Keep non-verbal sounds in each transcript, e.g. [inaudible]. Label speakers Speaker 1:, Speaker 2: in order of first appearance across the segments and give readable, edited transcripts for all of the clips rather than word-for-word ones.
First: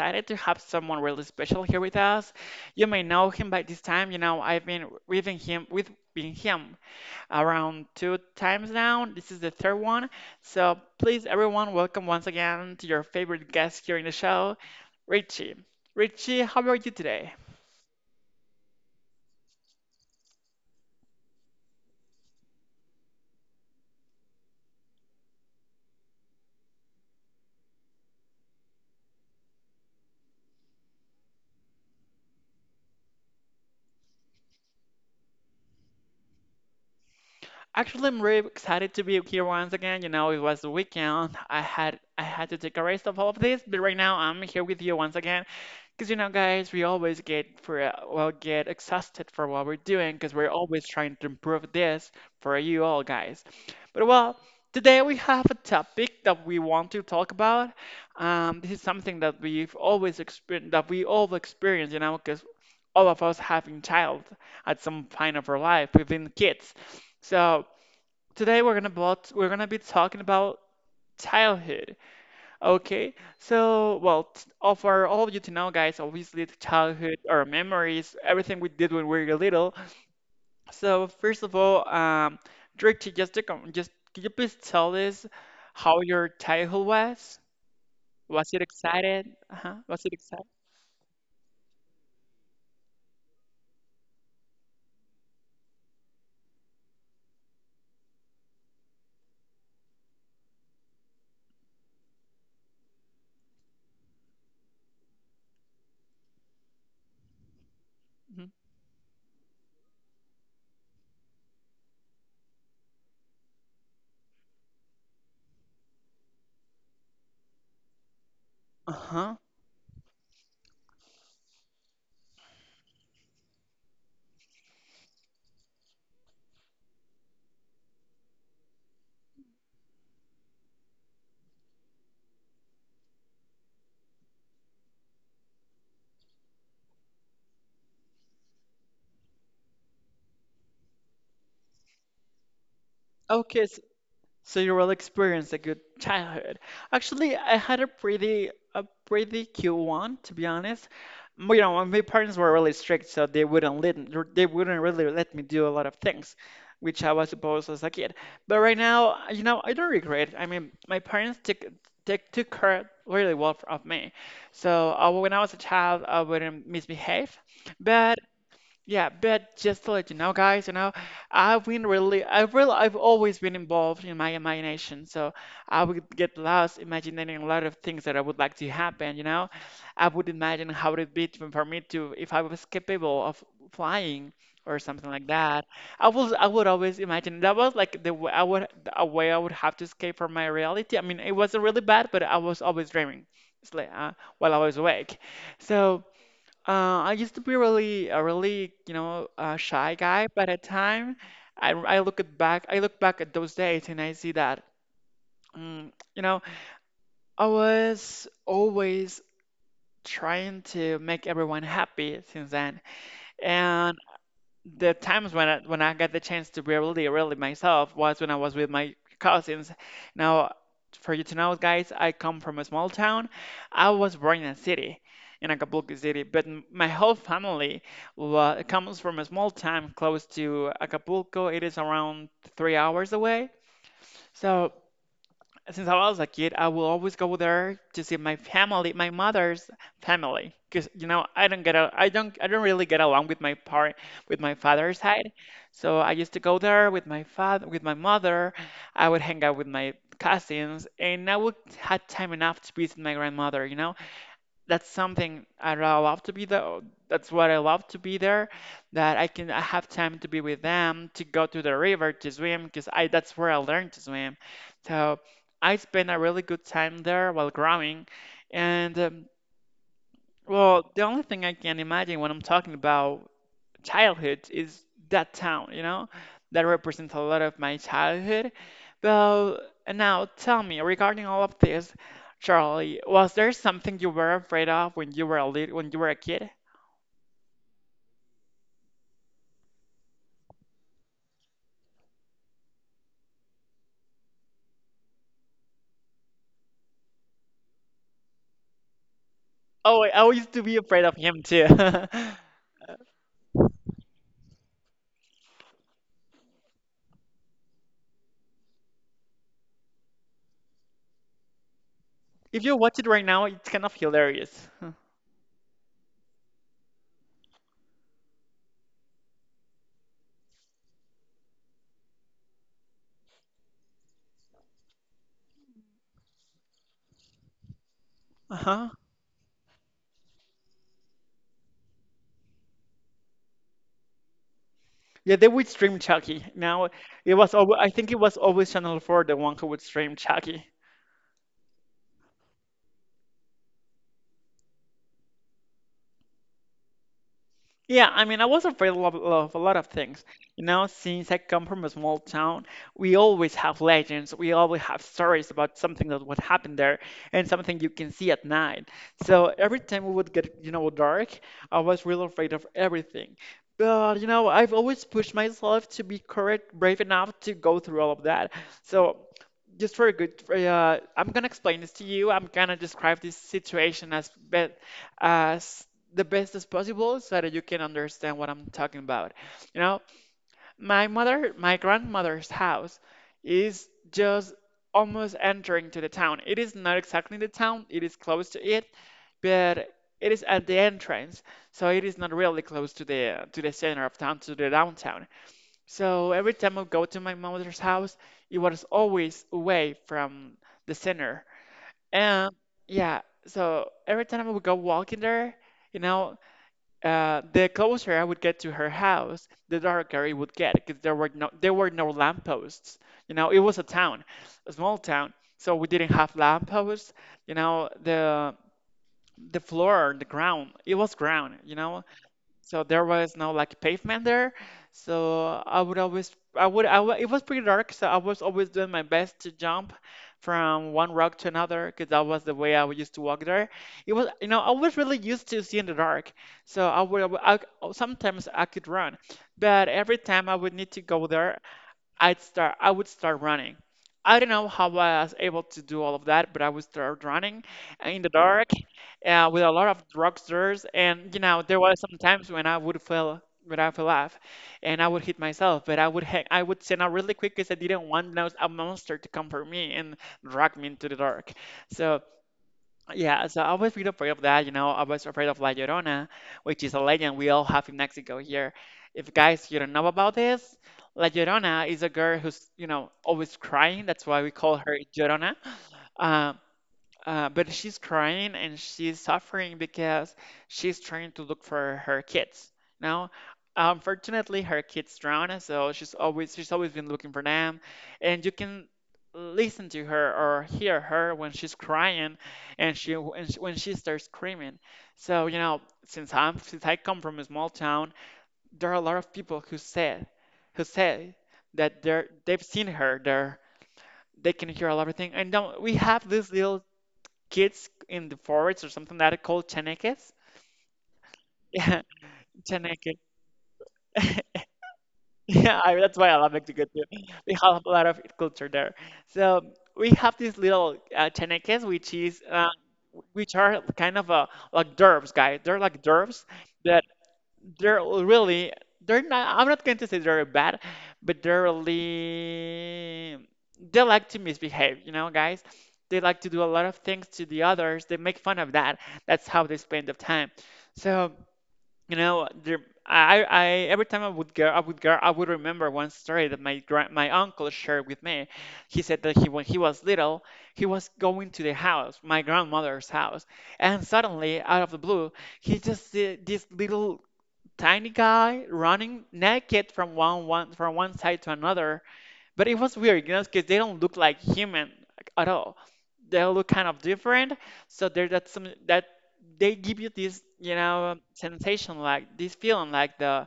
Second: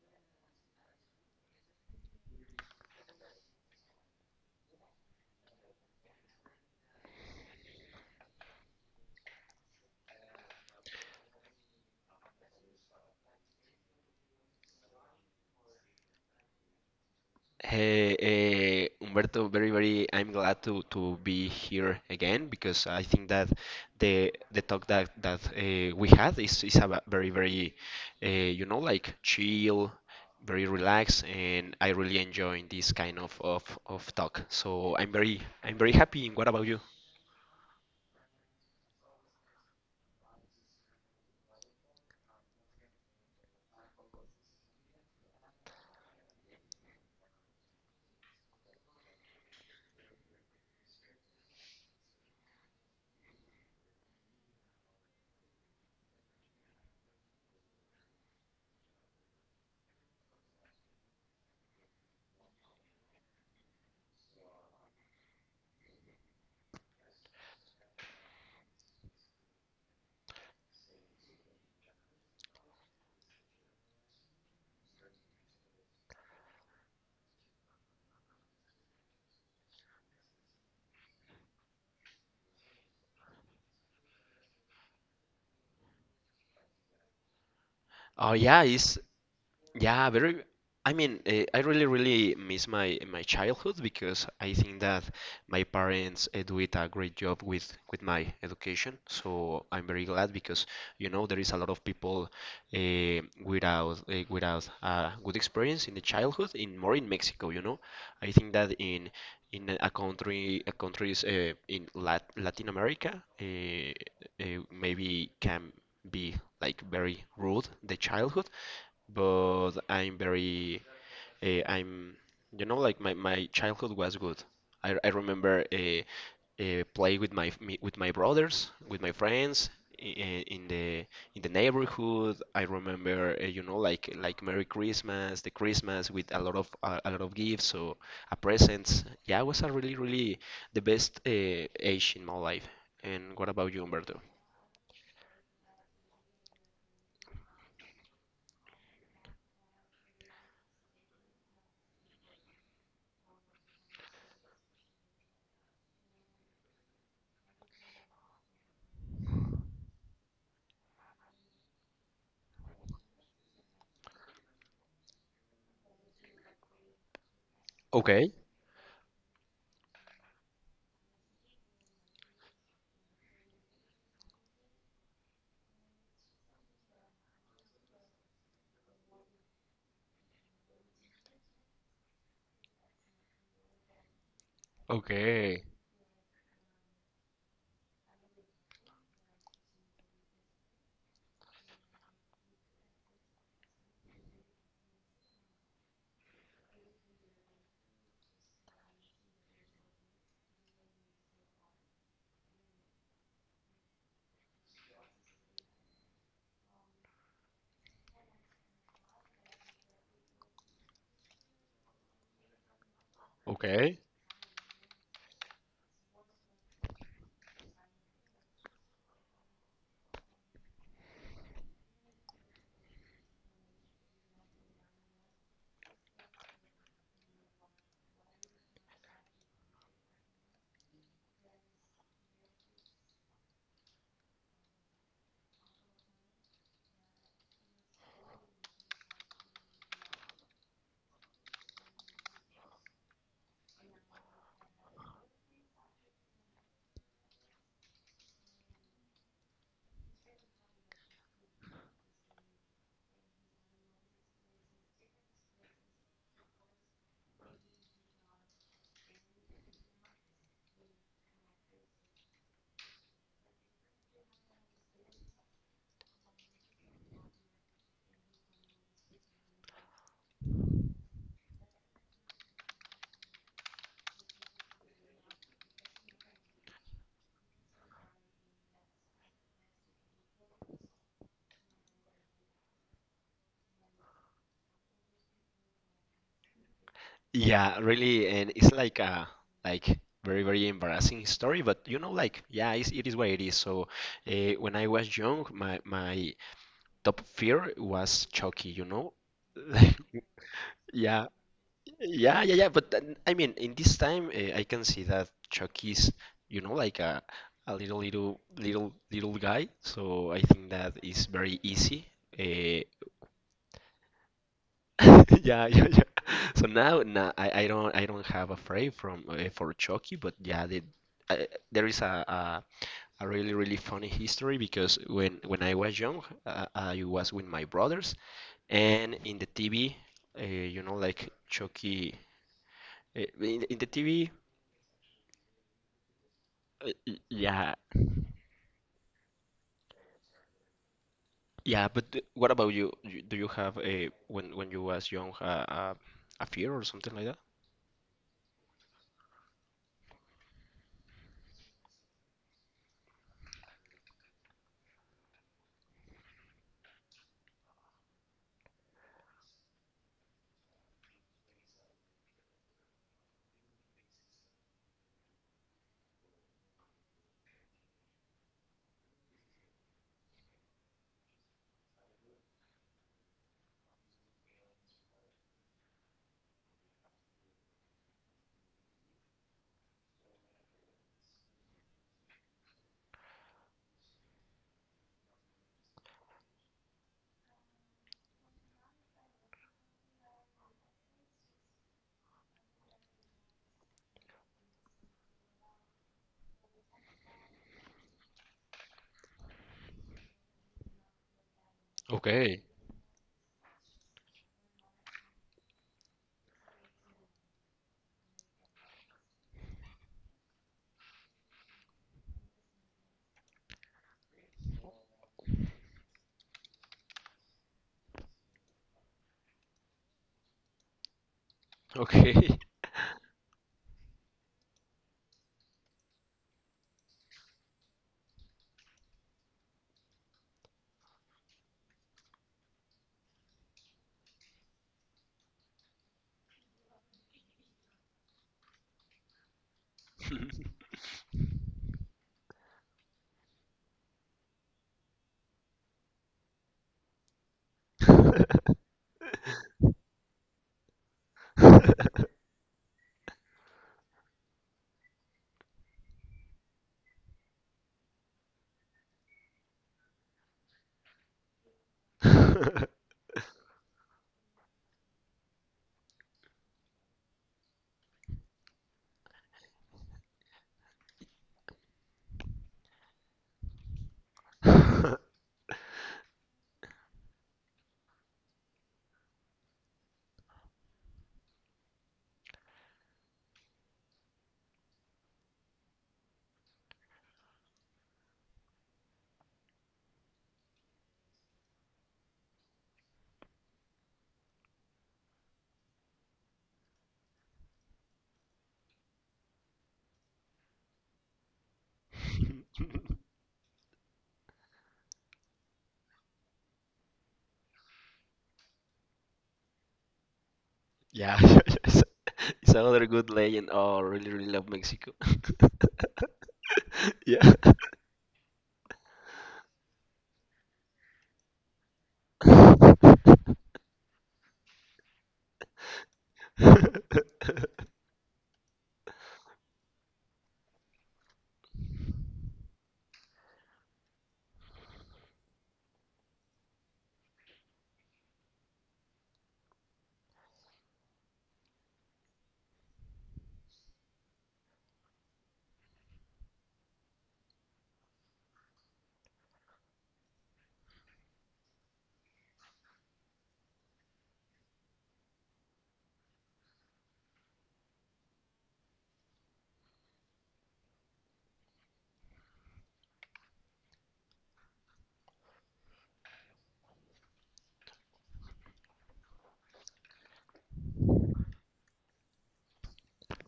Speaker 1: excited to have someone really special here with us. You may know him by this time. You know, I've been with him with been him around two times now. This is the third one. So please, everyone, welcome once again to your favorite guest here in the show, Richie. Richie, how are you today?
Speaker 2: Hey, Humberto, I'm glad to be here again because I think that the talk that we had is a very, very, uh, like chill, very relaxed, and I really enjoy this kind of talk. So I'm very, happy. What about you?
Speaker 1: Actually, I'm really excited to be here once again. You know, it was the weekend. I had to take a rest of all of this, but right now I'm here with you once again. Because you know, guys, we always get exhausted for what we're doing because we're always trying to improve this for you all, guys. But well, today we have a topic that we want to talk about. This is something that we've always experienced, that we all experience, you know, because all of us having child at some point of our life, we've been kids. So today we're gonna be talking about childhood. Okay, so well, all for all of you to know, guys, obviously the childhood, our memories, everything we did when we were little. So first of all, Drake, just to com just could you please tell us how your childhood was?
Speaker 2: Oh
Speaker 1: Was it
Speaker 2: yeah, it's
Speaker 1: excited? Uh-huh. Was
Speaker 2: Yeah,
Speaker 1: it
Speaker 2: very.
Speaker 1: excited?
Speaker 2: I mean, I really, really miss my childhood because I think that my parents did a great job with my education. So I'm very glad because you know there is a lot of people without a good experience in the childhood, in more in Mexico. You know, I think that in a countries in Latin America, maybe can be like very rude the childhood,
Speaker 1: Uh-huh.
Speaker 2: but I'm very I'm you know like my childhood was good. I remember play with with my brothers, with my friends in, in the in the neighborhood. I remember Merry Christmas, the Christmas with a lot of gifts, so a presents. Yeah, it was a really really the best age in my life. And what
Speaker 1: Okay,
Speaker 2: about you, Humberto?
Speaker 1: so you really experienced a good childhood. Actually, I had a pretty cute one, to be honest. You know, my parents were really strict, so they wouldn't really let me do a lot of things, which I was supposed as a kid. But right now, you know, I don't regret it. I mean, my parents took care really well of me. So when I was a child, I wouldn't misbehave. But
Speaker 2: Okay,
Speaker 1: yeah, but just to let you know, guys, you know, I've been really, I've always been involved in my imagination. So I would get lost imagining a lot of things that I would like to happen. You know, I would imagine how would it be to, for me to, if I was capable of flying or something like
Speaker 2: okay,
Speaker 1: that. I would always imagine that was like the way I would, a way I would have to escape from my reality. I mean, it wasn't really bad, but I was always dreaming. It's like, while I was awake. So. I used to be a really, you know, shy guy, but at time, I look back at those days and I see that, you know, I was always trying to make everyone happy since then, and
Speaker 2: okay.
Speaker 1: the times when when I got the chance to be really, really myself was when I was with my cousins. Now, for you to know, guys, I come from a small town. I was born in a city, in Acapulco City, but my whole family wa comes from a small town close to Acapulco. It is around 3 hours away. So since I was a kid, I will always go there to see my family, my mother's family, because you know I don't really get along with my part with my father's side, so I used to go there with my mother. I would hang out with my cousins, and I would had time enough to visit my grandmother. You know, that's something I really love to be there. That's what I love to be there. That I have time to be with them, to go to the river to swim, because I that's where I learned to swim. So I spent a really good time there while growing, and well, the only thing I can imagine when I'm talking about childhood is that town, you know? That represents a lot of my childhood. Well, and now tell me, regarding all of this, Charlie, was there something you were afraid of when you were a lit when you were a kid?
Speaker 2: Yeah, really, and it's like very very embarrassing story, but like yeah, it is what it is. So when I was young, my top fear was Chucky.
Speaker 1: Oh, I
Speaker 2: [laughs]
Speaker 1: I used to be afraid of
Speaker 2: Yeah,
Speaker 1: him too. [laughs]
Speaker 2: yeah, yeah, yeah. But then, I mean, in this time, I can see that Chucky's, like a little, little, little, little guy. So I think that is very easy.
Speaker 1: If you
Speaker 2: Uh,
Speaker 1: watch it right now, it's kind of hilarious. [laughs]
Speaker 2: [laughs] Yeah, yeah, yeah. So now I don't have a frame from for Chucky, but yeah, there is a really really funny history because when I was young, I was with my brothers,
Speaker 1: Uh-huh.
Speaker 2: and in the TV, like Chucky, in the TV,
Speaker 1: Yeah, they would stream Chucky. Now it was
Speaker 2: yeah,
Speaker 1: always, I think it was always Channel 4, the one who would stream Chucky.
Speaker 2: yeah. But what about you? Do you have a when you was young, a fear or something like that?
Speaker 1: Yeah, I mean, I was afraid of a lot of things. You know, since I come from a small town, we always have legends. We always have stories about something that what happened there and something you can see at night. So every time we would get, you know, dark, I was real afraid of everything. But, you know, I've always pushed myself to be courage, brave enough to go through all of that. So just for a good, for, I'm gonna explain this to you. I'm gonna describe this situation as the best as possible so that you can understand what I'm talking about. You know, my grandmother's house is just almost entering to the town. It is not exactly the town, it is close to it, but it is at the entrance, so it is not really close to the center of town, to the downtown. So every time I go to my mother's house, it was always away from the center. And
Speaker 2: Okay,
Speaker 1: yeah, so every time I would go walking there, you know, the closer I would get to her house, the darker it would get because there were no lampposts. You know, it was a town, a small town, so we didn't have lampposts. You know, the floor, the ground, it was ground. You know,
Speaker 2: okay.
Speaker 1: so there was no like pavement there. So I would always, I would, I wa- it was pretty dark. So I was always doing my best to jump from one rock to another because that was the way I used to walk there. It was, you know, I was really used to seeing the dark. So sometimes I could run, but every time I would need to go there I would start running. I don't know how I was able to do all of that, but I would start running in the dark with a lot of drugstores. And you know, there were some
Speaker 2: [laughs] [laughs]
Speaker 1: times when I fell off, and I would hit myself. But I would send out really quick because I didn't want a monster to come for me and drag me into the dark. So
Speaker 2: [laughs]
Speaker 1: yeah, so I was really afraid of that. You know, I was afraid of La Llorona, which is a legend we all have in Mexico here. If guys you don't know about this, La Llorona is a girl who's, you know, always crying. That's why we call her Llorona. Um, but she's crying and she's suffering because she's trying to look for her kids. Now, unfortunately, her kids drowned, so she's always been looking for them, and you can listen to her or hear her when she's crying, and when she starts screaming. So you know, since I come from a small town, there are a lot of people who say that they've seen her there. They can hear a lot of things, and now we have this little kids in the forest or something that are called chaneques.
Speaker 2: Yeah, [laughs]
Speaker 1: [laughs]
Speaker 2: it's
Speaker 1: Yeah,
Speaker 2: it's another
Speaker 1: chaneque.
Speaker 2: good legend. Oh, really, really
Speaker 1: [laughs]
Speaker 2: love Mexico. [laughs]
Speaker 1: Yeah, that's why I love Mexico too.
Speaker 2: Yeah.
Speaker 1: We have a lot of culture there. So we have these little chaneques, which is which are kind of like derps, guys. They're like derps that they're really they're not, I'm not going to say they're bad, but they're really they like to misbehave, you know, guys. They like to do a lot of things to the others. They make fun of that. That's how they spend their time. So, you know, I every time I would go, I would remember one story that my uncle shared with me. He said that he when he was little, he was going to the house, my grandmother's house, and suddenly out of the blue, he just see this little tiny guy running naked from one side to another. But it was weird, you know, because they don't look like human at all. They look kind of different. So there's that some that they give you this, you know, sensation, like this feeling like the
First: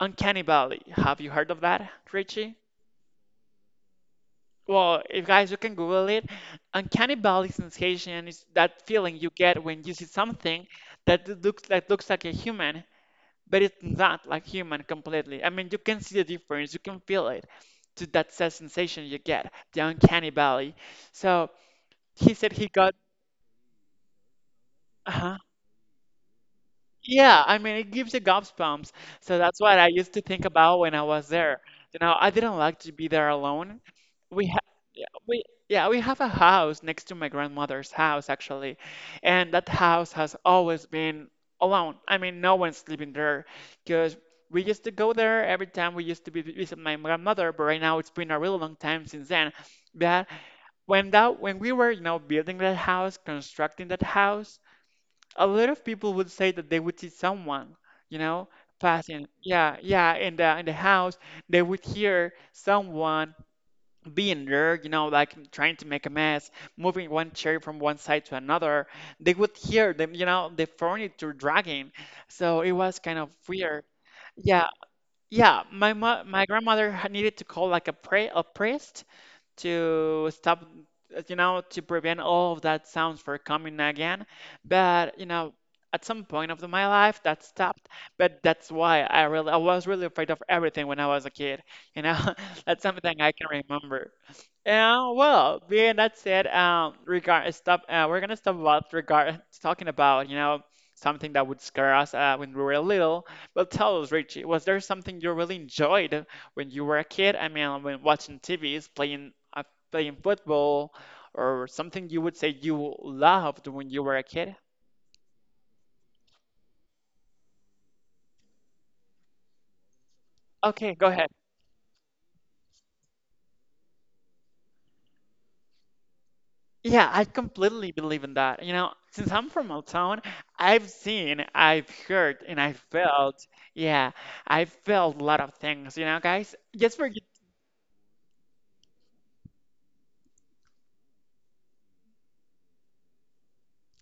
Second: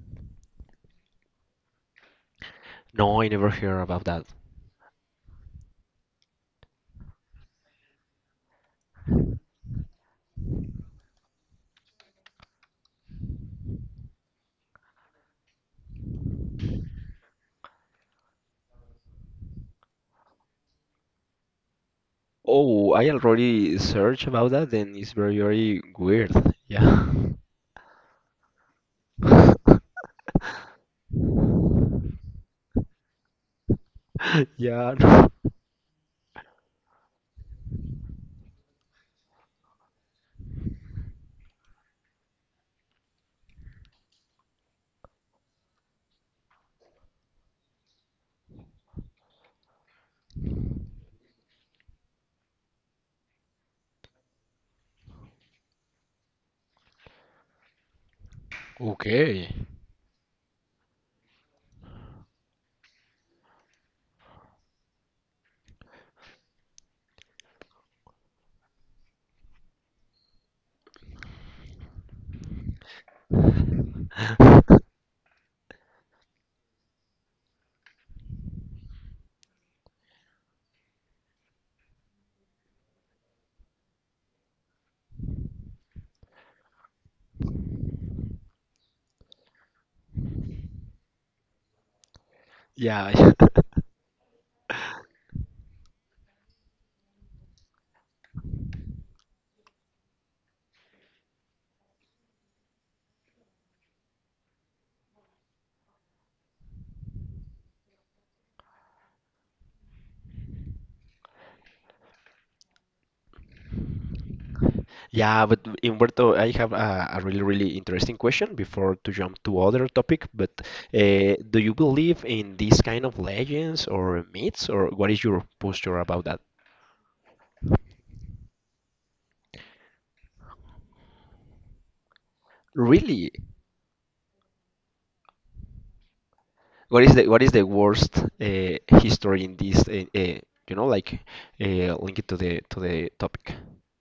Speaker 1: uncanny valley. Have you heard of that, Richie?
Speaker 2: No, I never heard about that.
Speaker 1: Well, if guys, you can Google it. Uncanny valley sensation is that feeling you get when you see something that looks like a human, but it's not like human completely. I mean, you can see the difference, you can feel it to that sensation you get, the uncanny valley. So he said he got,
Speaker 2: Oh, I already searched about that, and it's
Speaker 1: uh
Speaker 2: very, very weird. Yeah.
Speaker 1: yeah, I mean, it gives you goosebumps. So that's what
Speaker 2: [laughs]
Speaker 1: I used to think about when I was there. You know, I didn't like to be there alone. We ha
Speaker 2: Yeah.
Speaker 1: yeah,
Speaker 2: No.
Speaker 1: we Yeah, we have a house next to my grandmother's house actually, and that house has always been alone. I mean, no one's living there because we used to go there every time we used to be visit my grandmother, but right now it's been a really long time since then. But when we were, you know, building that house, constructing that house, a lot of people would say that they would see someone, you know, passing.
Speaker 2: Okay.
Speaker 1: Yeah, yeah, in the house, they would hear someone being there, you know, like trying to make a mess, moving one chair from one side to another. They would hear them, you know, the furniture dragging. So it was kind of weird. Yeah,
Speaker 2: [laughs]
Speaker 1: yeah. My grandmother had needed to call like a priest to stop, you know, to prevent all of that sounds from coming again. But, you know, at some point of my life that stopped. But that's why I was really afraid of everything when I was a kid. You know, [laughs] that's
Speaker 2: Yeah.
Speaker 1: something I can remember. Yeah, well, being that said, regard stop. We're gonna stop about regard talking about you know something that would scare us when we were little. But tell us, Richie, was there something you really enjoyed when you were a kid, I mean, when watching TVs, playing playing football or something you would say you loved when you were a kid?
Speaker 2: Yeah, but Humberto, I have a really, really interesting question before to jump to other topic. But
Speaker 1: Okay, go ahead.
Speaker 2: uh, do you believe in these kind of legends or myths, or what is your posture about that?
Speaker 1: Yeah, I completely believe in that. You know, since I'm from a town, I've seen, I've heard, and I've
Speaker 2: Really,
Speaker 1: felt. Yeah, I've felt a lot of things, you know, guys. Just
Speaker 2: what
Speaker 1: for
Speaker 2: is the worst history in this? You know, like Link it to the topic.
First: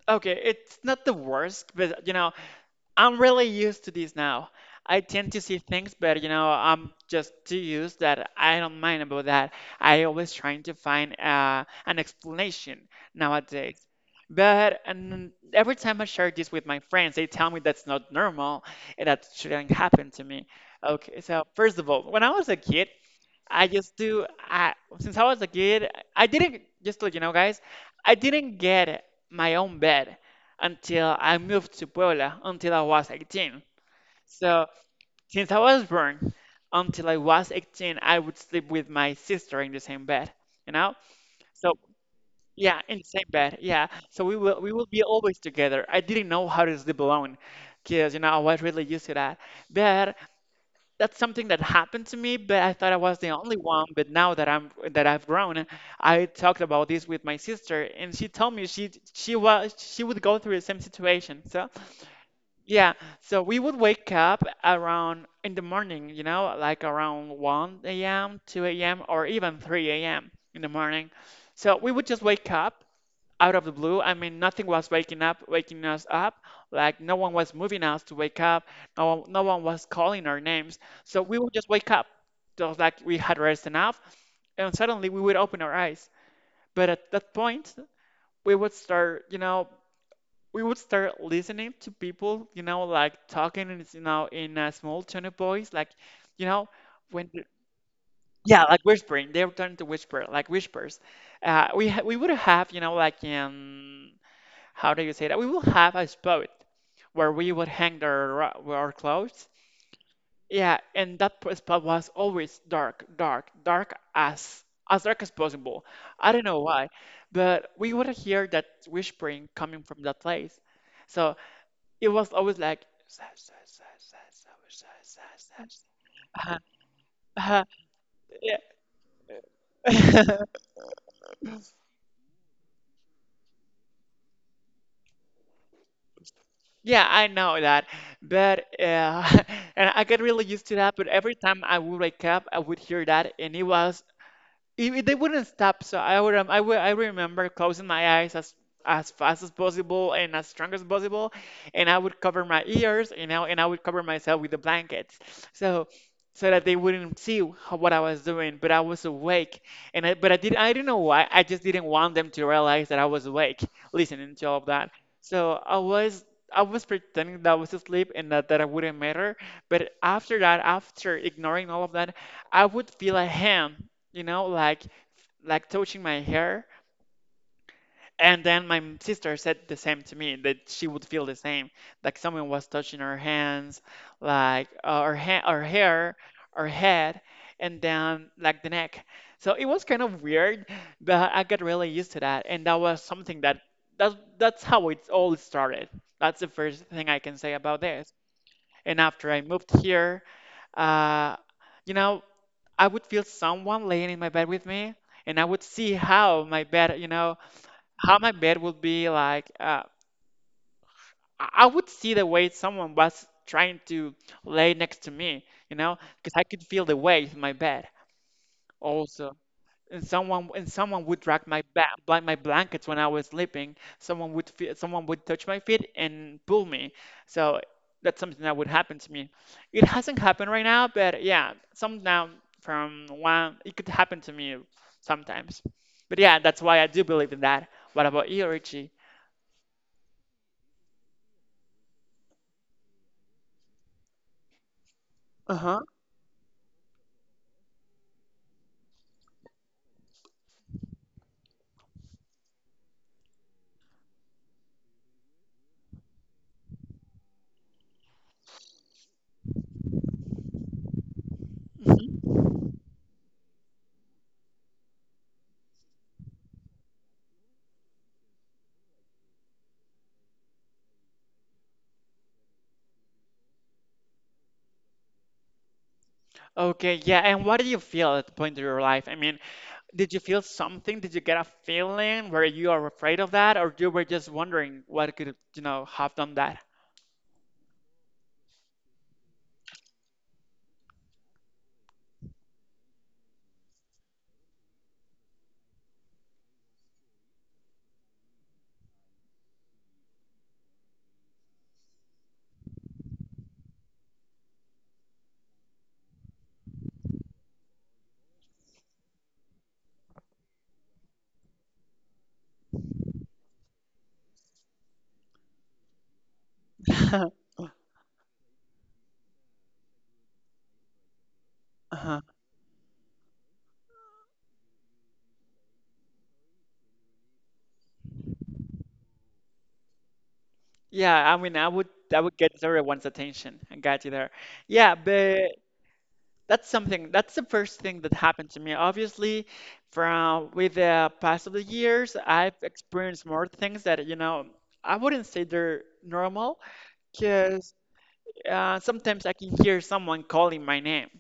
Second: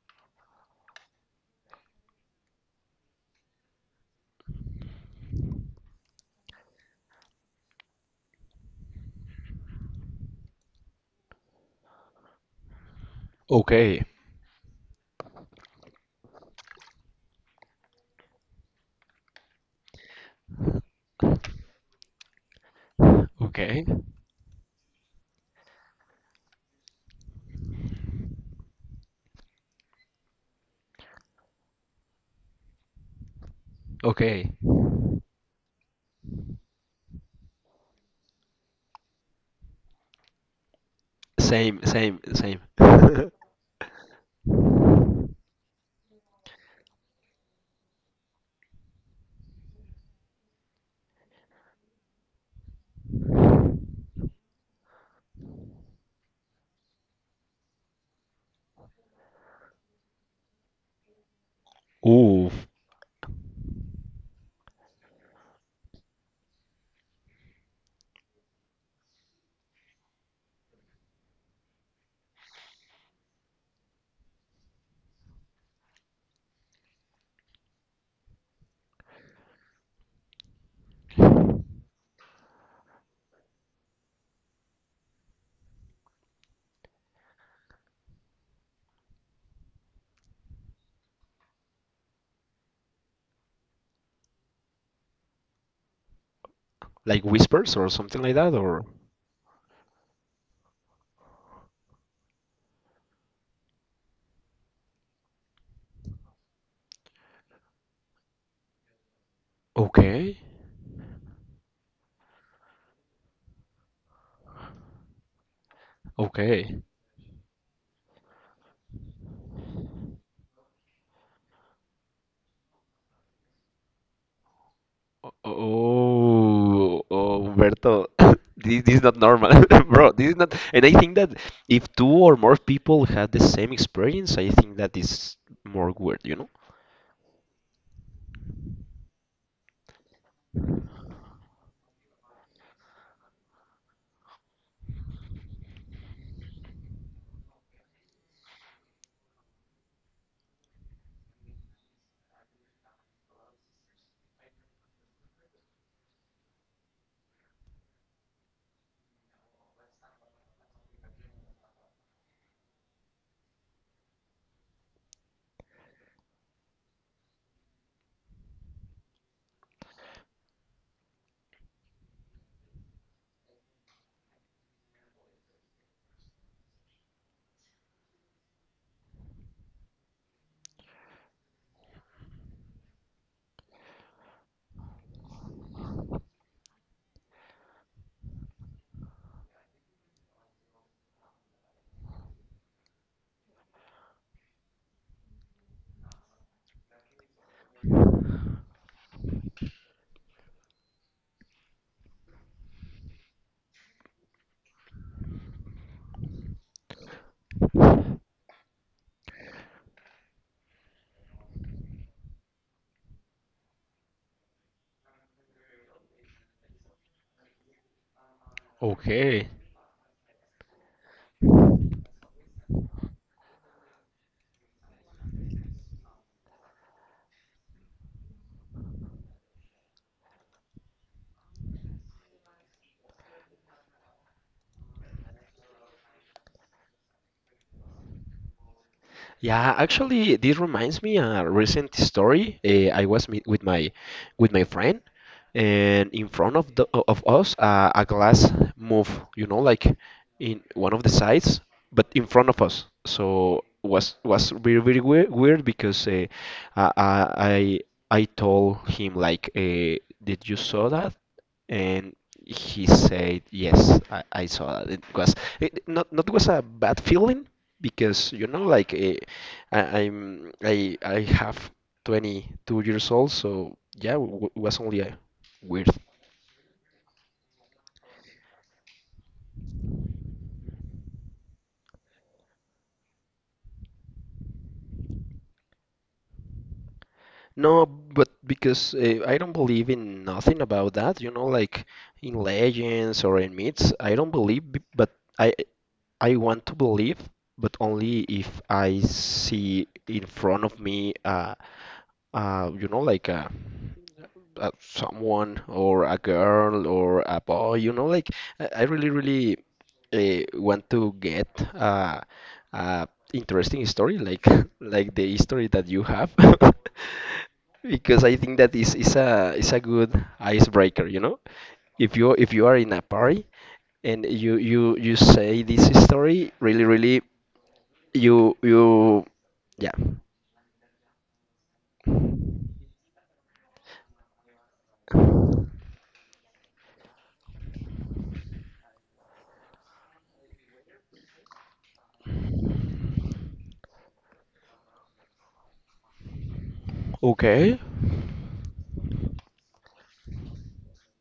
Speaker 1: okay, it's not the worst, but you know, I'm really used to this now. I tend to see things, but you know, I'm just too used that I don't mind about that. I always trying to find an explanation nowadays.
Speaker 2: Okay,
Speaker 1: But and every time I share this with my friends, they tell me that's not normal and that shouldn't happen to me. Okay, so first of all, when I was a kid, I
Speaker 2: okay,
Speaker 1: just do. I since I was a kid, I didn't just to let you know, guys. I didn't get my own bed until I moved to Puebla until I was 18.
Speaker 2: okay.
Speaker 1: So since I was born until I was 18, I would sleep with my sister in the same bed. You know, so
Speaker 2: Same, same, same.
Speaker 1: yeah, in the same
Speaker 2: [laughs]
Speaker 1: bed. Yeah, so we will be always together. I didn't know how to sleep alone, because you know I was really used to that. But that's something that happened to me, but I thought I was the only one. But now that I've grown, I talked about this with my sister, and she told me she would go through the same situation. So
Speaker 2: Ooh,
Speaker 1: yeah, so we would wake up around in the morning, you know, like around 1 a.m., 2 a.m., or even 3 a.m. in the morning. So we would just wake up out of the blue. I mean, nothing was waking us up. Like no one was moving us to wake up. No one was calling our names. So we would just wake up, just like we had rest enough, and suddenly we would open our eyes. But at that point, we would start, you know, we would start listening to people, you know, like talking, in, you know, in a small tone of voice, like, you know,
Speaker 2: like
Speaker 1: when
Speaker 2: whispers or something like that,
Speaker 1: yeah, like
Speaker 2: or.
Speaker 1: whispering. They were turning to whisper, like whispers. We would have, you know, like how do you say that? We will have a spot where we would hang our clothes.
Speaker 2: Okay,
Speaker 1: Yeah, and that spot was always dark as dark as possible. I don't know
Speaker 2: okay.
Speaker 1: why, but we would hear that whispering coming from that place. So it was always like "Sa- sa- sa- sa- sa- sa- sa- sa- sa." [laughs] Uh-huh,
Speaker 2: Oh,
Speaker 1: uh-huh,
Speaker 2: Humberto, [laughs] [coughs]
Speaker 1: yeah.
Speaker 2: this is not normal, [laughs] bro. This is not,
Speaker 1: [laughs]
Speaker 2: and I think that if two or more people had the same experience, I think that is more weird, you know?
Speaker 1: Yeah, I know that, but [laughs] and I got really used to that. But every time I would wake up, I would hear that, and it was if they wouldn't stop, so I remember closing my eyes as fast as possible and as strong as possible, and I would cover my ears, you know, and I would cover myself with the blankets, so so that they wouldn't see what I was doing. But I was awake, and I do not know why. I just didn't want them to realize that I was awake, listening to all of that. So I was. I was pretending that I was asleep and that I wouldn't matter. But after that, after ignoring all of that, I would feel a hand, you know, like touching my hair. And then my sister said the same to me that she would feel the same, like someone was touching her hands, like her hair, her head, and then like the neck. So it was kind of weird, but I got really used to that, and that was something that that's how it all started. That's the first thing I can say about this. And after I moved here, uh, you know, I would feel someone laying in my bed with me, and I would see how my bed, you know, how my bed would be like. I would see the way someone was trying to lay next to me, you know, because I could feel the weight in my bed also,
Speaker 2: Okay.
Speaker 1: and someone would drag my blankets when I was sleeping. Someone would touch my feet and pull me. So that's something that would happen to me. It hasn't happened right now, but yeah, some now from one it could happen to me sometimes. But yeah, that's why I do believe in that. What about you, Richie?
Speaker 2: Yeah, actually, this reminds me a recent story. I was meet with my friend,
Speaker 1: Uh huh.
Speaker 2: and in front of us, a glass moved. You know, like in one of the sides, but in front of us. So was very very weird, weird because I I I I told him like, "Did you saw that?" And he said, "Yes, I saw that. It was it not was a bad feeling because like I, I'm I have 22 years old, so yeah, w it was only a weird.
Speaker 1: Okay, yeah, and what do you feel at the point of your life? I mean, did you feel something? Did you get a feeling where you are afraid of that, or you were just wondering what could, you know, have done that?
Speaker 2: No, but because I don't believe in nothing about that, like in legends or in myths. I don't believe, but I want to believe, but only if I see in front of me, you know, like a someone or a girl or a boy, like I really, really want to get uh, uh interesting story like [laughs] like the history that you have [laughs]
Speaker 1: [laughs]
Speaker 2: because I think that is a good icebreaker, you know? If
Speaker 1: Uh-huh.
Speaker 2: you if you are in a party and you say this story, really, really you you yeah.
Speaker 1: Yeah, I mean, I would that would get everyone's attention. I got you there. Yeah, but that's something. That's the first thing that happened to me. Obviously, from with the past of the years, I've experienced more things that, you know, I wouldn't say they're normal, because
Speaker 2: Okay.
Speaker 1: sometimes I can hear someone calling my name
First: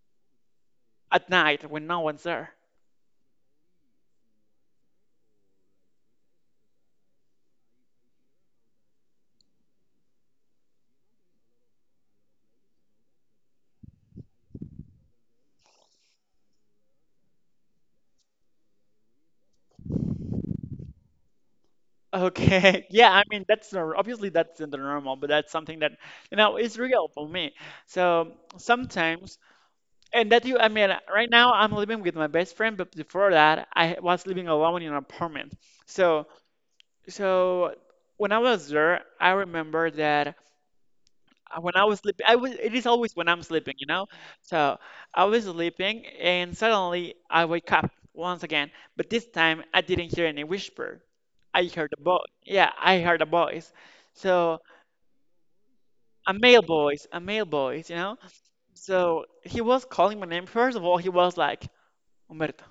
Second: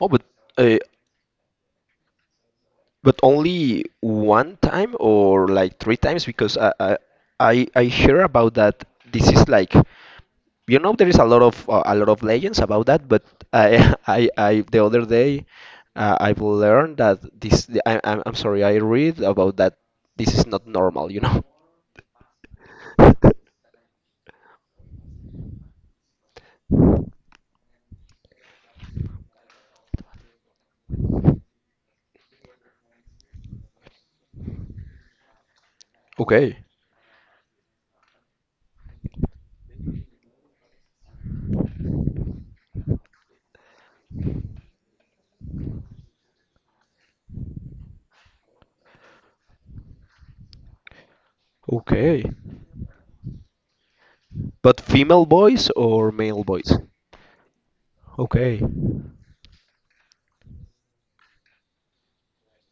Speaker 2: Oh, uh,
Speaker 1: at night when no one's there.
Speaker 2: but only one time or like three times because I hear about that. This is like there is a lot of legends about that. But I [laughs] I the other day I've learned that this I, I'm sorry I read about that. This is not normal.
Speaker 1: Okay. [laughs] Yeah, I mean
Speaker 2: [laughs]
Speaker 1: that's nor- obviously that's in the normal, but that's something that you know is real for me. So sometimes, and that you, I mean, right now I'm living with my best friend, but before that I was living alone in an apartment. So
Speaker 2: Okay.
Speaker 1: so when I was there, I remember that when I was sleeping, it is always when I'm sleeping, you know? So I was sleeping and suddenly I wake up once again, but this time I didn't hear any whisper. I heard a voice.
Speaker 2: Okay.
Speaker 1: Yeah, I heard a voice. So
Speaker 2: But female voice or male voice?
Speaker 1: a male voice, you know?
Speaker 2: Okay.
Speaker 1: So he was calling my name. First of all, he was like, Humberto.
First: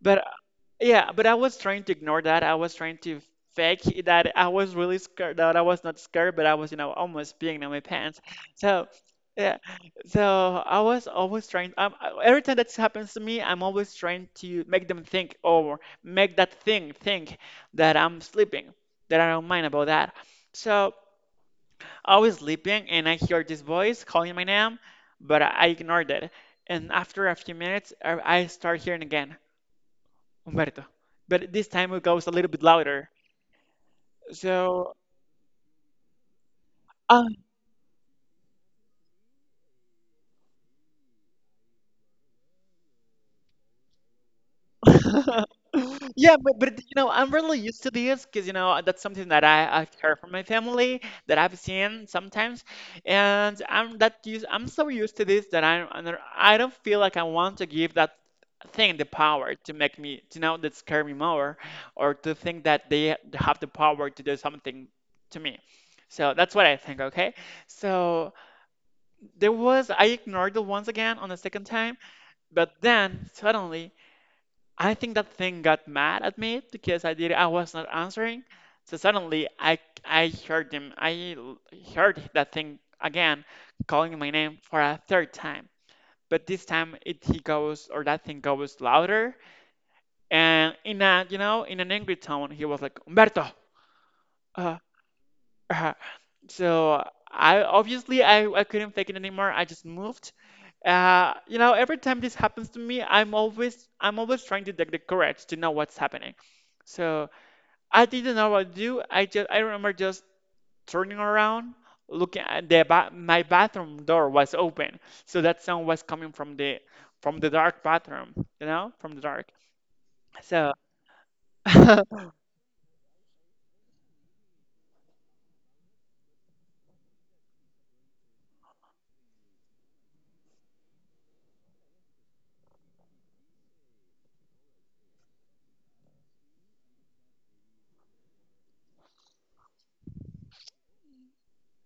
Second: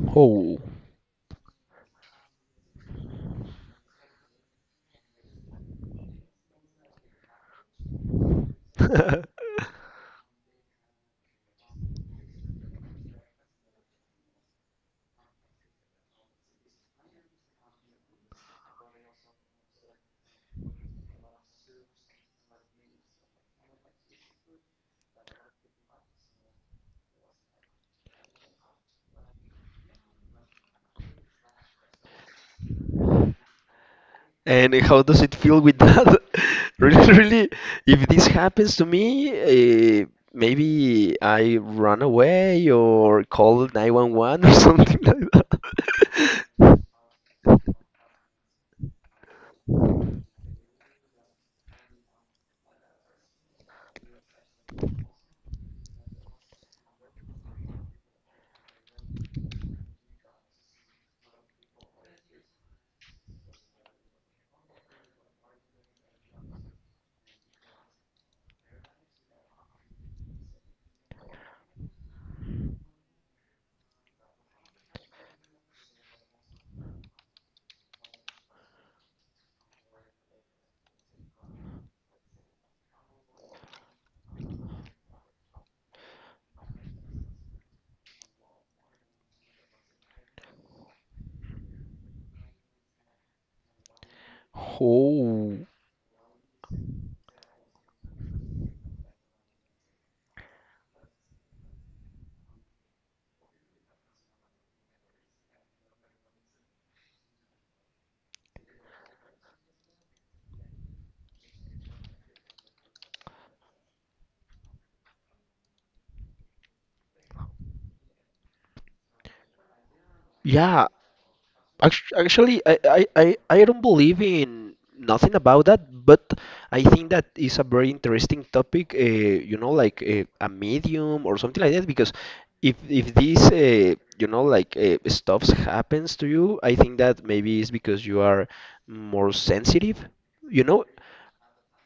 Speaker 1: But
Speaker 2: Oh.
Speaker 1: yeah, but I was trying to ignore that. I was trying to fake that I was really scared, that I was not scared, but I was, you know, almost peeing in my pants. So,
Speaker 2: [laughs]
Speaker 1: yeah. So I was always trying, every time that happens to me, I'm always trying to make them think or make that thing think that I'm sleeping, that I don't mind about that. So I was sleeping and I hear this voice calling my name, but I ignored it. And after a few minutes, I start hearing again. Humberto. But this time it goes a little bit louder.
Speaker 2: And
Speaker 1: So,
Speaker 2: how does it feel with that? [laughs] Really,
Speaker 1: uh,
Speaker 2: really, if this happens to me, uh, maybe I run away or call 911 or [laughs] something like
Speaker 1: [laughs] yeah, but
Speaker 2: that.
Speaker 1: you
Speaker 2: [laughs]
Speaker 1: know, I'm really used to this because you know that's something that I've heard from my family, that I've seen sometimes, and I'm that used. I'm so used to this that I don't feel like I want to give that thing the power to make me to know that scare me more or to think that they have the power to do something to me. So that's what I think. Okay, so. There was, I ignored it once again on the second time, but then suddenly, I think that thing got mad at me because I was not answering. So suddenly, I heard him, heard that thing again calling my name for a third time. But this time, it he goes, or that thing goes louder, and in a, you know, in an angry tone, he was like, Humberto. Uh,
Speaker 2: Oh,
Speaker 1: uh. So I obviously I couldn't fake it anymore. I just moved. Every time this happens to me, I'm always trying to take the courage to know what's happening. So I didn't know what to do. I remember just turning around, looking at the ba my bathroom door was open, so that sound was coming from the dark bathroom, you know, from the dark. So
Speaker 2: yeah.
Speaker 1: [laughs]
Speaker 2: Actually, I don't believe in nothing about that, but I think that is a very interesting topic, like a medium or something like that, because if these stuffs happens to you, I think that maybe it's because you are more sensitive, you know,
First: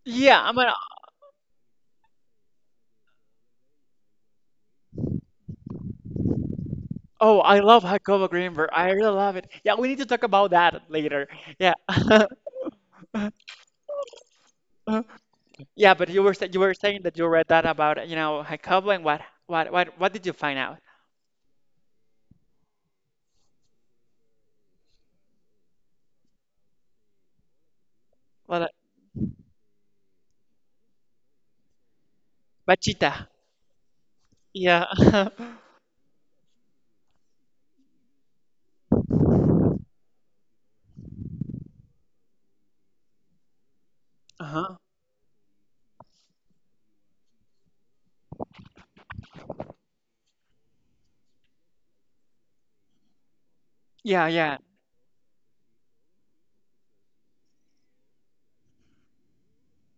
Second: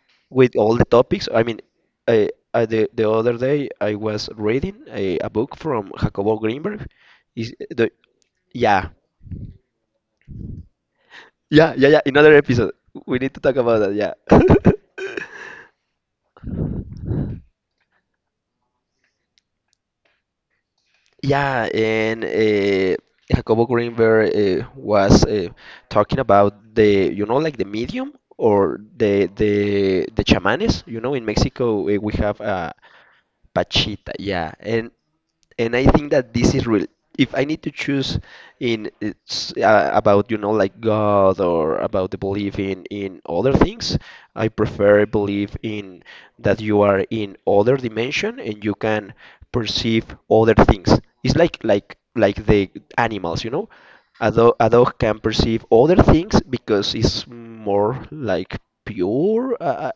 Speaker 1: yeah, I'm
Speaker 2: with
Speaker 1: gonna.
Speaker 2: all the topics. I mean, uh, the other day I was reading a book from Jacobo Greenberg.
Speaker 1: Oh,
Speaker 2: Is
Speaker 1: I love
Speaker 2: the,
Speaker 1: Jacobo Greenberg.
Speaker 2: yeah.
Speaker 1: I really love it. Yeah, we need to talk about that later. Yeah.
Speaker 2: Yeah, yeah, yeah. Another episode. We need to talk about that. Yeah. [laughs]
Speaker 1: [laughs] Yeah, but you were saying that you read that about, Jacobo, and what did you find out?
Speaker 2: Yeah, and Jacobo Greenberg was talking about the, you know, like the medium
Speaker 1: Well,
Speaker 2: or the chamanes. You know, in Mexico we have
Speaker 1: Bachita.
Speaker 2: pachita. Yeah,
Speaker 1: Yeah.
Speaker 2: and
Speaker 1: [laughs]
Speaker 2: and I think that this is real. If I need to choose about like God or about the belief in other things, I
Speaker 1: Uh-huh.
Speaker 2: prefer believe in that you are in other dimension and you can perceive other things. It's like the animals.
Speaker 1: Yeah,
Speaker 2: A dog,
Speaker 1: yeah.
Speaker 2: a dog can perceive other things because it's more like pure.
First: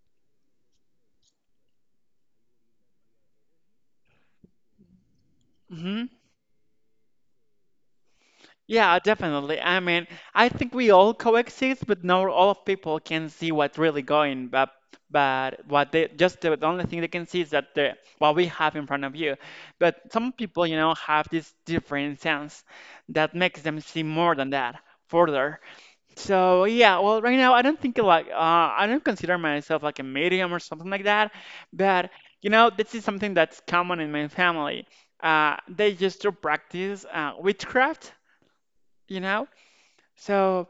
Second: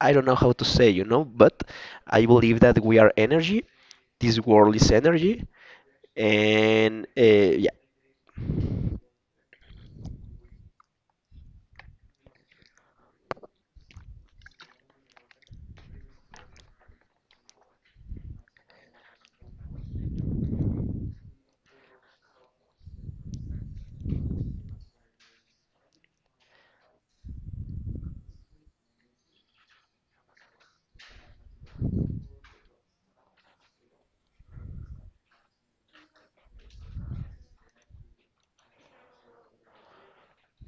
Speaker 2: I don't know how to say, but I believe that we are energy. This world is energy,
Speaker 1: Hmm.
Speaker 2: and yeah.
Speaker 1: Yeah, definitely. I mean, I think we all coexist, but not all people can see what's really going. But what they just the only thing they can see is that the what we have in front of you. But some people, you know, have this different sense that makes them see more than that further. So yeah, well, right now I don't think like I don't consider myself like a medium or something like that, but you know this is something that's common in my family. They used to practice witchcraft, you know. So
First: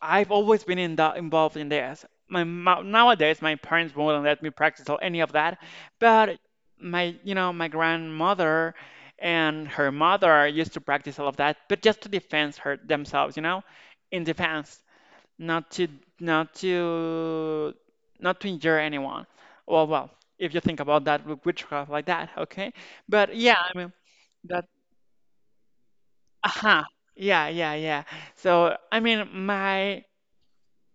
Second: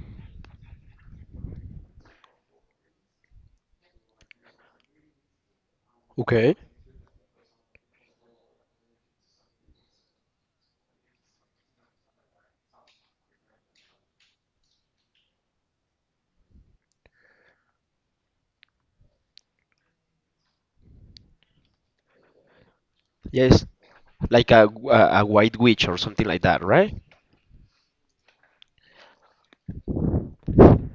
Speaker 1: I've always been involved in this. Nowadays my parents won't let me practice or any of that, but
Speaker 2: Okay.
Speaker 1: my you know my grandmother and her mother used to practice all of that, but just to defend her themselves, you know, in defense not to not to not to injure anyone. Well, well, if you think about that with witchcraft like that, okay. But yeah,
Speaker 2: Yes,
Speaker 1: I mean
Speaker 2: like
Speaker 1: that.
Speaker 2: a white witch or something like that,
Speaker 1: Aha.
Speaker 2: right?
Speaker 1: Yeah, yeah, yeah. So I mean, my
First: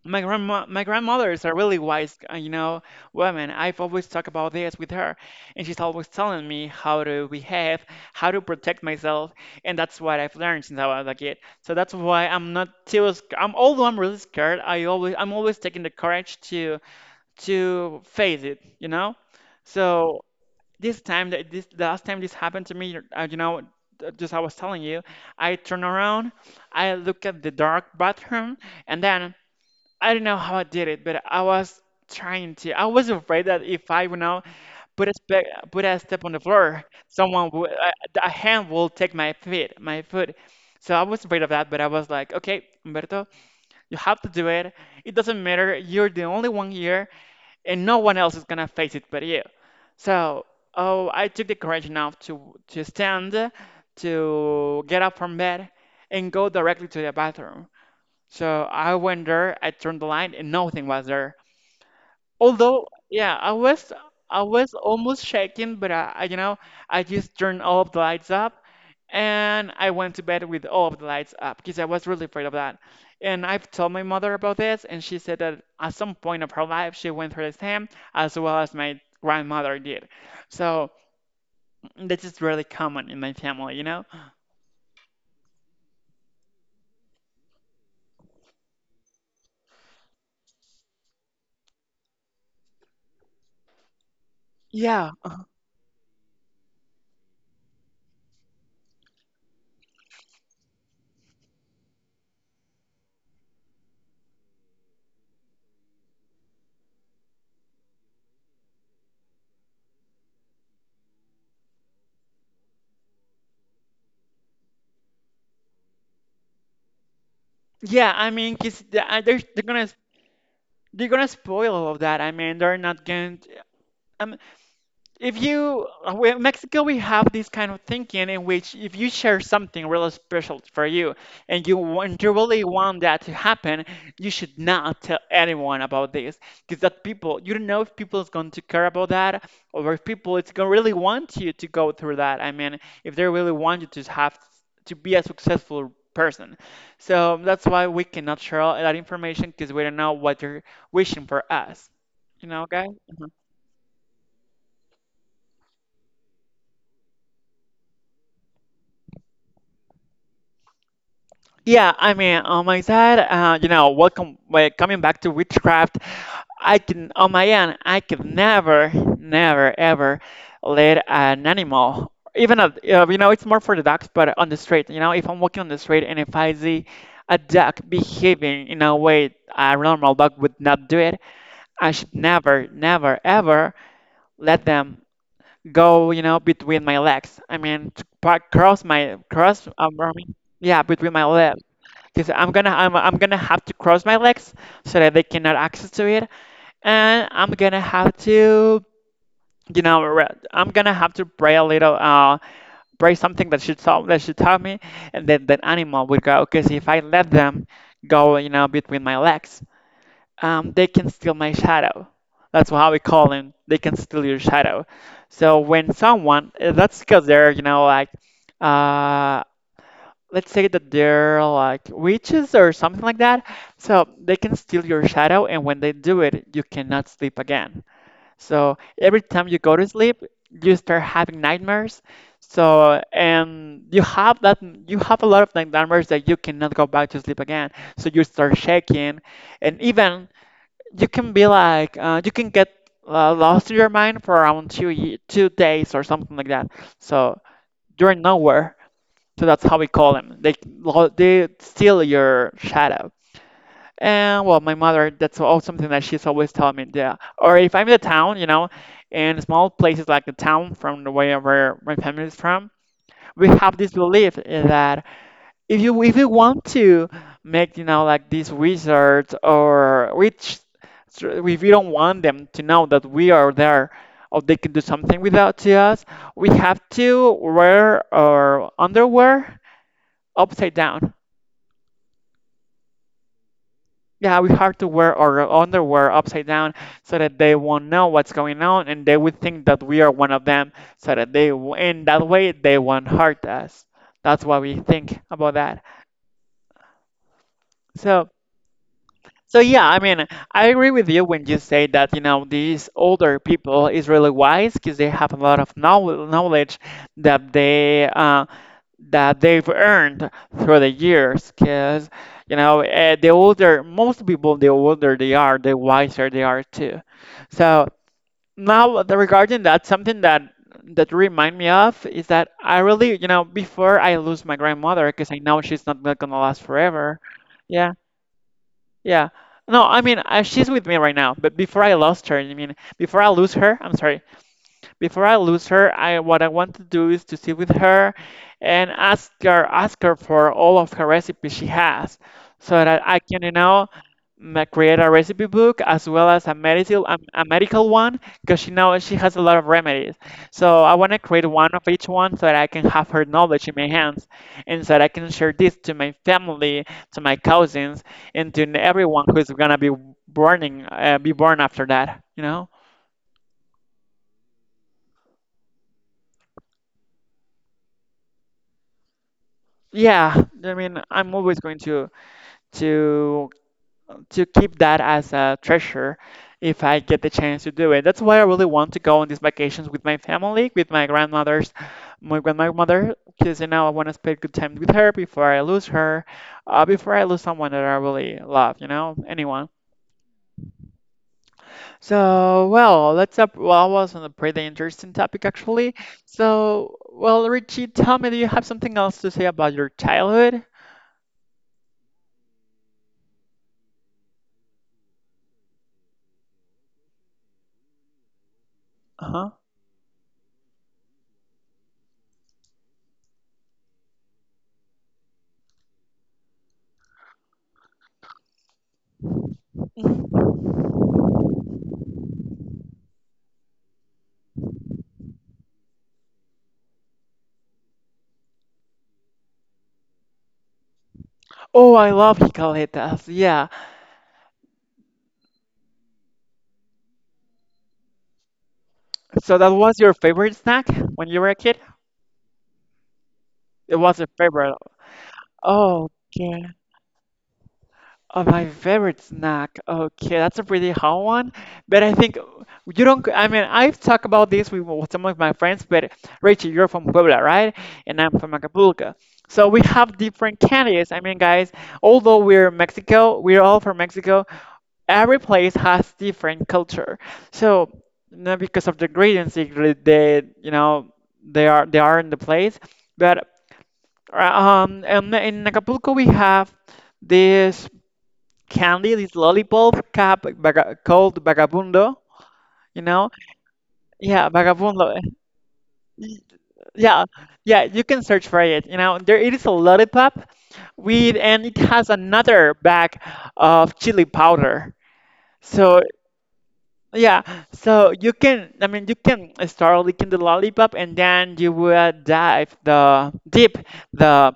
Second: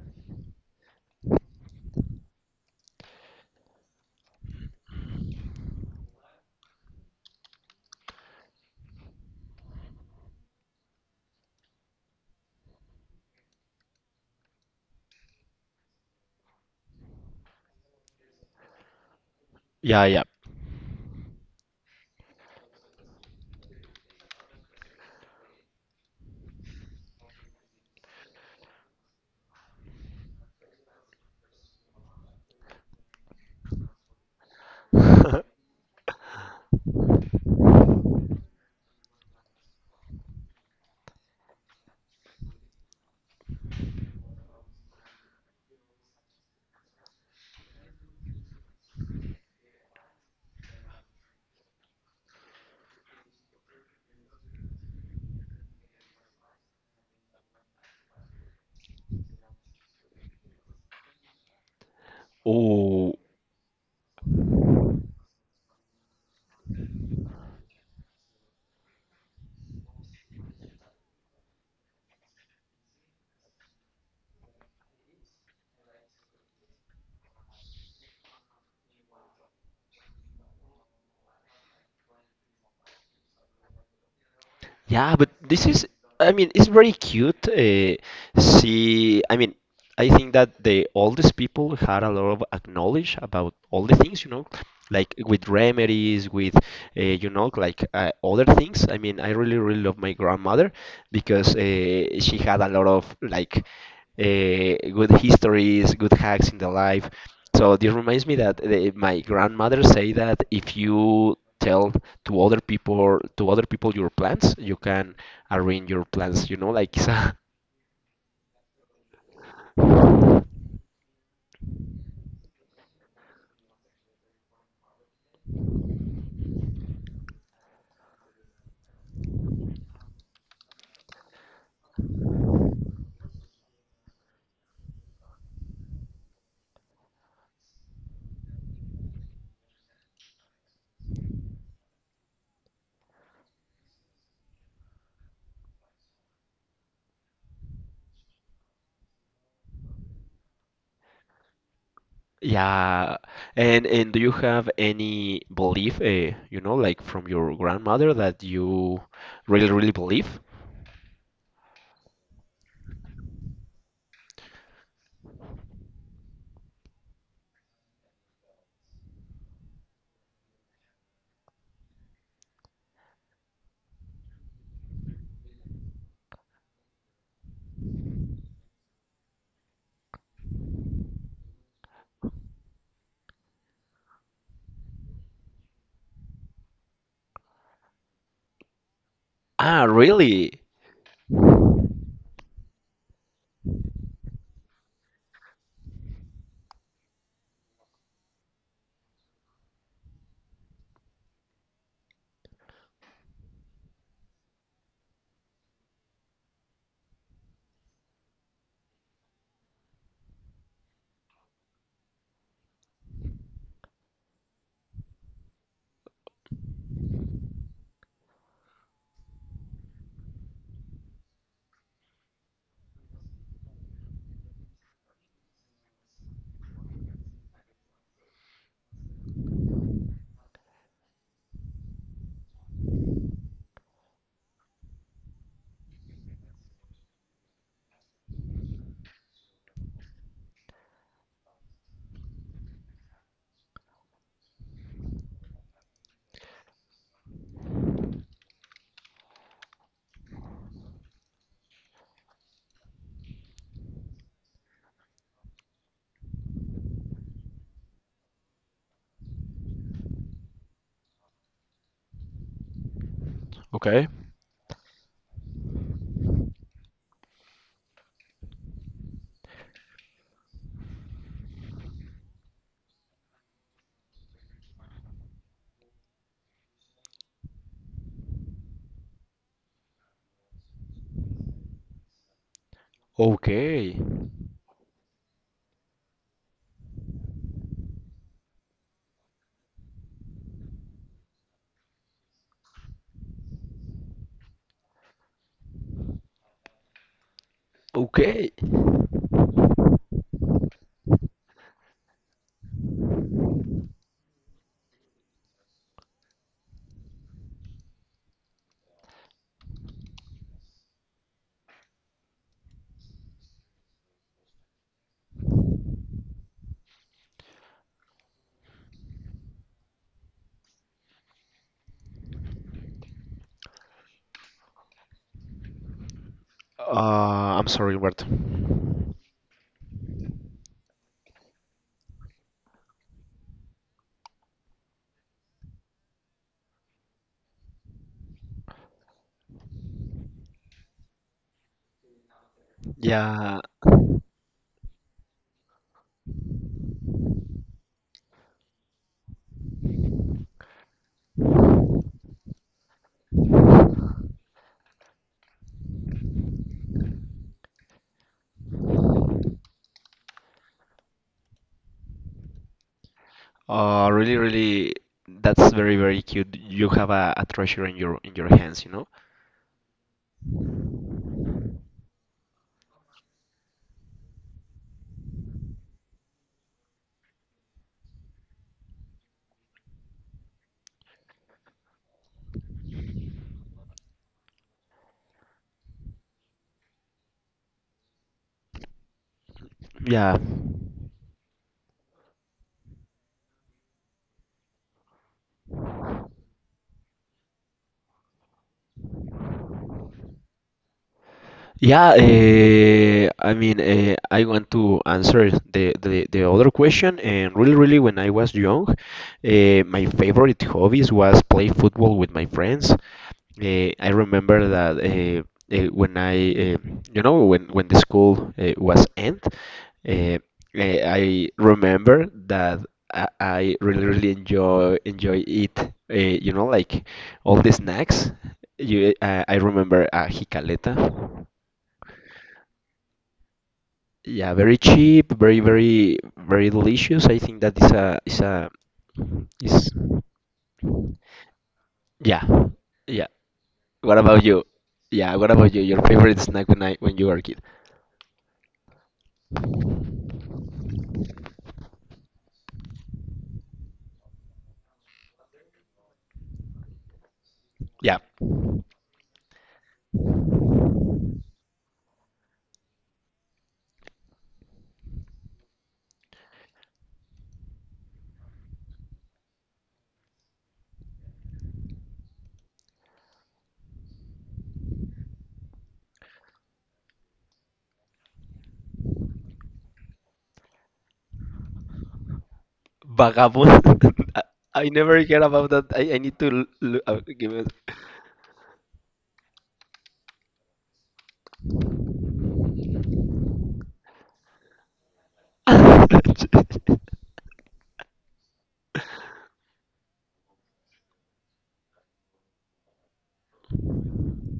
Speaker 1: my grandma, my grandmothers are really wise, women. I've always talked about this with her, and she's always telling me how to behave, how to protect myself, and that's what I've learned since I was a kid. So that's why I'm not too sc- I'm although I'm really scared, I'm always taking the courage to face it, you know.
Speaker 2: Yeah, yeah.
Speaker 1: So this time, that this the last time this happened to me, just I was telling you, I turn around, I look at the dark bathroom, and then. I don't know how I did it, but I was trying to. I was afraid that if I, put a spe
Speaker 2: [laughs]
Speaker 1: put a step on the floor, a hand will take my foot. So I was afraid of that, but I was like, okay, Humberto, you have to do it. It doesn't matter. You're the only one here, and no one else is gonna face it but you. So, oh, I took the courage enough to stand, to get up from bed, and go directly to the bathroom. So I went there, I turned the light, and nothing was there. Although,
Speaker 2: Oh.
Speaker 1: yeah, I was almost shaking, but I just turned all of the lights up, and I went to bed with all of the lights up because I was really afraid of that. And I've told my mother about this, and she said that at some point of her life she went through the same as well as my grandmother did. So this is really common in my family, you know?
Speaker 2: Yeah, but I mean, it's very cute. See, I mean, I think that the oldest people had a lot of knowledge about all the things,
Speaker 1: Yeah,
Speaker 2: like with remedies, with, other things. I mean, I really, really love my grandmother because she had a lot of like good histories, good hacks in the life. So this reminds me that my grandmother say that if you tell to other people your plans, you can arrange your plans. You know, like
Speaker 1: yeah, I mean, because gonna they're gonna spoil all of that. I mean, they're not going to. Um, if you, we- In Mexico, we have this kind of thinking in which if you share something really special for you and you really want that to happen, you should not tell anyone about this because that people, you don't know if people is going to care about that or if people it's going to really want you to go through that. I mean, if they really want you to have to be a successful person. So that's why we cannot share all that information because we don't know what they're wishing for us.
Speaker 2: [laughs]
Speaker 1: You know, guys?
Speaker 2: yeah. And do you have any belief, like from your grandmother that you really really believe?
Speaker 1: Yeah, I mean, on my side, you know, well, coming back to witchcraft, I can, on my end, I could never, never, ever let an animal, even a, you know, it's more for the dogs, but on the street, you know, if I'm walking on the street and if I see a dog behaving in a way a normal dog would not do it, I should never, never, ever let them go, you know, between my legs. I mean, to cross cross,
Speaker 2: Ah,
Speaker 1: I mean,
Speaker 2: really?
Speaker 1: yeah, between my legs, because I'm gonna have to cross my legs so that they cannot access to it, and I'm gonna have to I'm gonna have to pray a little, pray something that should tell me, and then that animal would go, because if I let them go, you know, between my legs, they can steal my shadow. That's how we call them. They can steal your shadow. So when someone, that's because they're, you know, like, uh let's say that they're like witches or something like that. So they can steal your shadow, and when they do it, you cannot sleep again. So every time you go to sleep, you start having nightmares. So and you have a lot of nightmares that you cannot go back to sleep again. So you start shaking, and even you can be like, you can get, lost in your mind for around 2 days or something like that. So you're nowhere. So that's how we call them. They they steal your shadow. And well, my mother, that's also something that she's always telling me. Yeah. Or if I'm in the town, you know, in small places like the town from the way where my family is from, we have this
Speaker 2: Okay.
Speaker 1: belief that if you want to make, you know, like these wizards or witch, if you don't want them to know that we are there, or they can do something without to us, we have to wear our underwear upside down.
Speaker 2: Okay.
Speaker 1: Yeah, we have to wear our underwear upside down so that they won't know what's going on and they would think that we are one of them, so that in that way, they won't hurt us. That's what we think about that. So,
Speaker 2: Okay.
Speaker 1: so, yeah, I mean, I agree with you when you say that, you know, these older people is really wise because they have a lot of knowledge that they that they've earned through the years, because you know, the older most people, the older they are the wiser they are too. So now, regarding that, something that remind me of is that I really, you know, before I lose my grandmother, because I know she's not gonna last forever.
Speaker 2: I'm
Speaker 1: Yeah.
Speaker 2: sorry, Bert.
Speaker 1: Yeah. No, I mean, she's with me right now, but before I lose her. I'm sorry. Before I lose her, I what I want to do is to sit with her and ask her for all of her recipes she has, so that I can, you
Speaker 2: Yeah.
Speaker 1: know, create a recipe book, as well as a medical, a medical one, because she knows she has a lot of remedies. So I want to create one of each one so that I can have her knowledge in my hands and so that I can share this to my family, to my cousins, and to everyone who's gonna be burning be born after that. You know?
Speaker 2: Really, really, that's very, very cute. You have a treasure in your hands, you know?
Speaker 1: Yeah, I mean, I'm always going to to keep that as a treasure if I get the chance to do it. That's why I really want to go on these vacations with my family, with my grandmother, because you know I want to spend good time with her before I lose her, before I lose someone that I really love, you know, anyone.
Speaker 2: Yeah,
Speaker 1: So, well, let's up. Well, I was on a pretty interesting topic actually. So, well, Richie, tell me, do you have something else to say about your childhood?
Speaker 2: yeah. I mean, I want to answer the other question. And really, really, when I was young,
Speaker 1: Uh-huh.
Speaker 2: my favorite hobbies was play football with my friends. I remember that when I, you know, when the school was end. Eh,
Speaker 1: Mhm.
Speaker 2: I remember that I really really enjoy it. Like all the snacks. I remember jicaleta.
Speaker 1: Oh, I love Hikaletas. Yeah.
Speaker 2: Yeah, very cheap, very very very delicious. I think that is a is a
Speaker 1: So that
Speaker 2: is
Speaker 1: was your favorite snack when you were a kid?
Speaker 2: yeah, yeah.
Speaker 1: It
Speaker 2: What
Speaker 1: was a
Speaker 2: about you?
Speaker 1: favorite.
Speaker 2: Yeah, what about you? Your
Speaker 1: Oh,
Speaker 2: favorite snack
Speaker 1: okay.
Speaker 2: when you were a kid?
Speaker 1: Oh, my favorite snack. Okay, that's a pretty hard one. But I think you don't. I mean, I've talked about this with some of my friends. But Rachel, you're from Puebla, right?
Speaker 2: Yeah,
Speaker 1: And I'm from Acapulco. So we have different candies. I mean, guys, although we're Mexico, we're all from Mexico. Every place has different culture. So not because of the ingredients, they they are in the place. But in Acapulco we have this candy, this lollipop called Vagabundo, you know?
Speaker 2: vagabond. [laughs] I,
Speaker 1: Yeah,
Speaker 2: I never
Speaker 1: Vagabundo.
Speaker 2: hear about that. I need to
Speaker 1: Yeah,
Speaker 2: give
Speaker 1: yeah, you can search for it. You know, there it is a lollipop with, and it has another bag of chili powder. So
Speaker 2: it. [laughs]
Speaker 1: yeah, so you can, I mean, you can start licking the lollipop and then you will dive the dip the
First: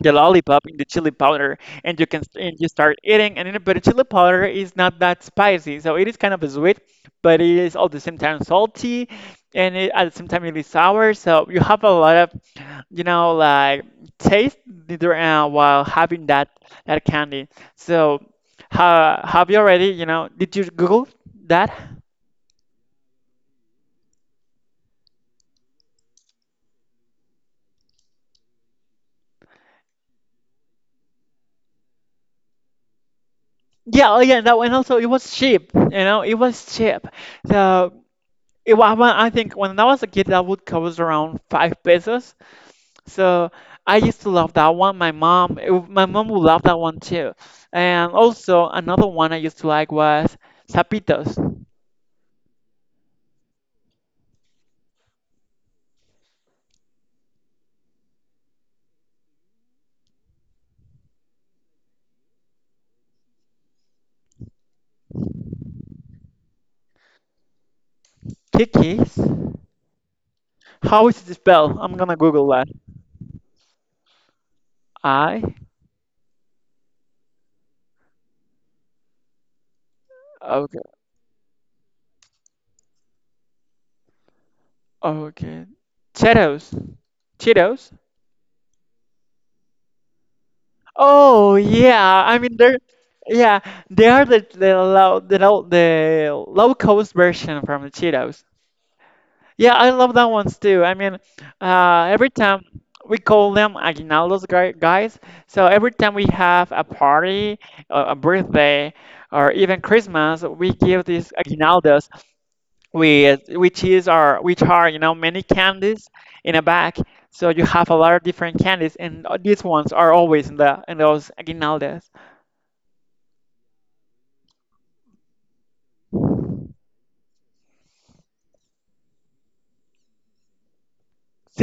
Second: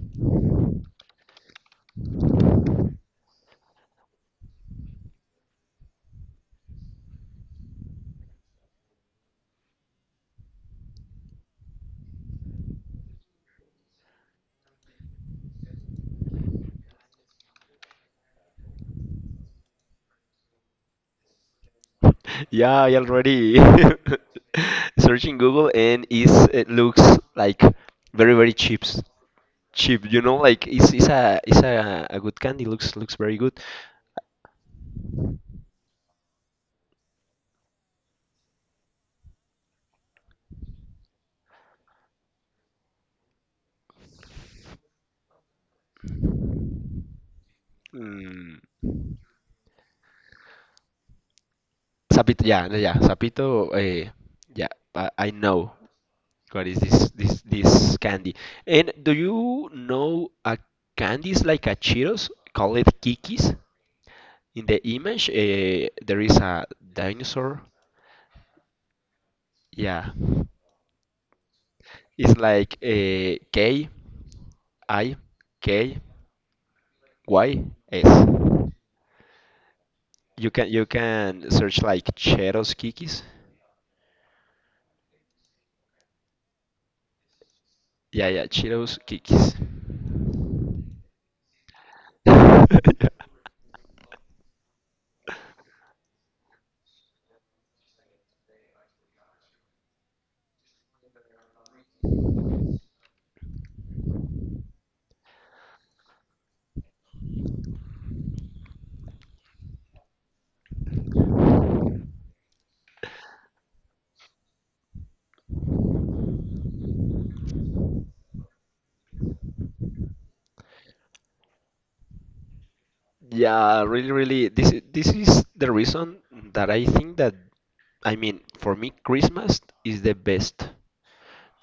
Speaker 1: the lollipop in the chili powder and you start eating but the chili powder is not that spicy, so it is kind of sweet, but it is all the same time salty, and it, at the same time it is sour. So you have a lot of, you know, like, taste while having that that candy. So have you already, you know, did you google that?
Speaker 2: Yeah, I already [laughs] searching Google and is it looks like very very cheap, cheap. You know, like it's a good candy. Looks very good.
Speaker 1: Yeah, oh yeah, that one also, it was cheap, you know, it was cheap. So it was, when I think when I was a kid, that would cost around 5 pesos. So I used to love that one. My mom, my mom would love that one too. And
Speaker 2: Mm,
Speaker 1: also another one I used to like was Zapitos.
Speaker 2: Zapito, yeah, yeah, sapito. Yeah, I know what is this candy. And do you know a candy is like a Cheetos? Call it Kikis. In the image, there is a dinosaur.
Speaker 1: Kikis.
Speaker 2: Yeah,
Speaker 1: How is it spelled? I'm gonna
Speaker 2: it's
Speaker 1: Google that.
Speaker 2: like a K. I
Speaker 1: I.
Speaker 2: K Y S. You can
Speaker 1: Okay.
Speaker 2: you can search like Cheetos Kikis.
Speaker 1: Okay. Cheetos. Cheetos.
Speaker 2: Yeah, yeah, Cheetos Kikis.
Speaker 1: Oh yeah, I mean they're,
Speaker 2: [laughs]
Speaker 1: yeah, they are the the low cost version from the Cheetos. Yeah, I love that ones too. I mean, every time we call them aguinaldos, guys. So every time we have a party, or a birthday, or even Christmas, we give these aguinaldos, with which is our, which are, you know, many candies in a bag. So you have a lot of different candies, and these ones are always in the in those aguinaldos
Speaker 2: Yeah, really, really. This is the reason that I think that I mean for me Christmas is the best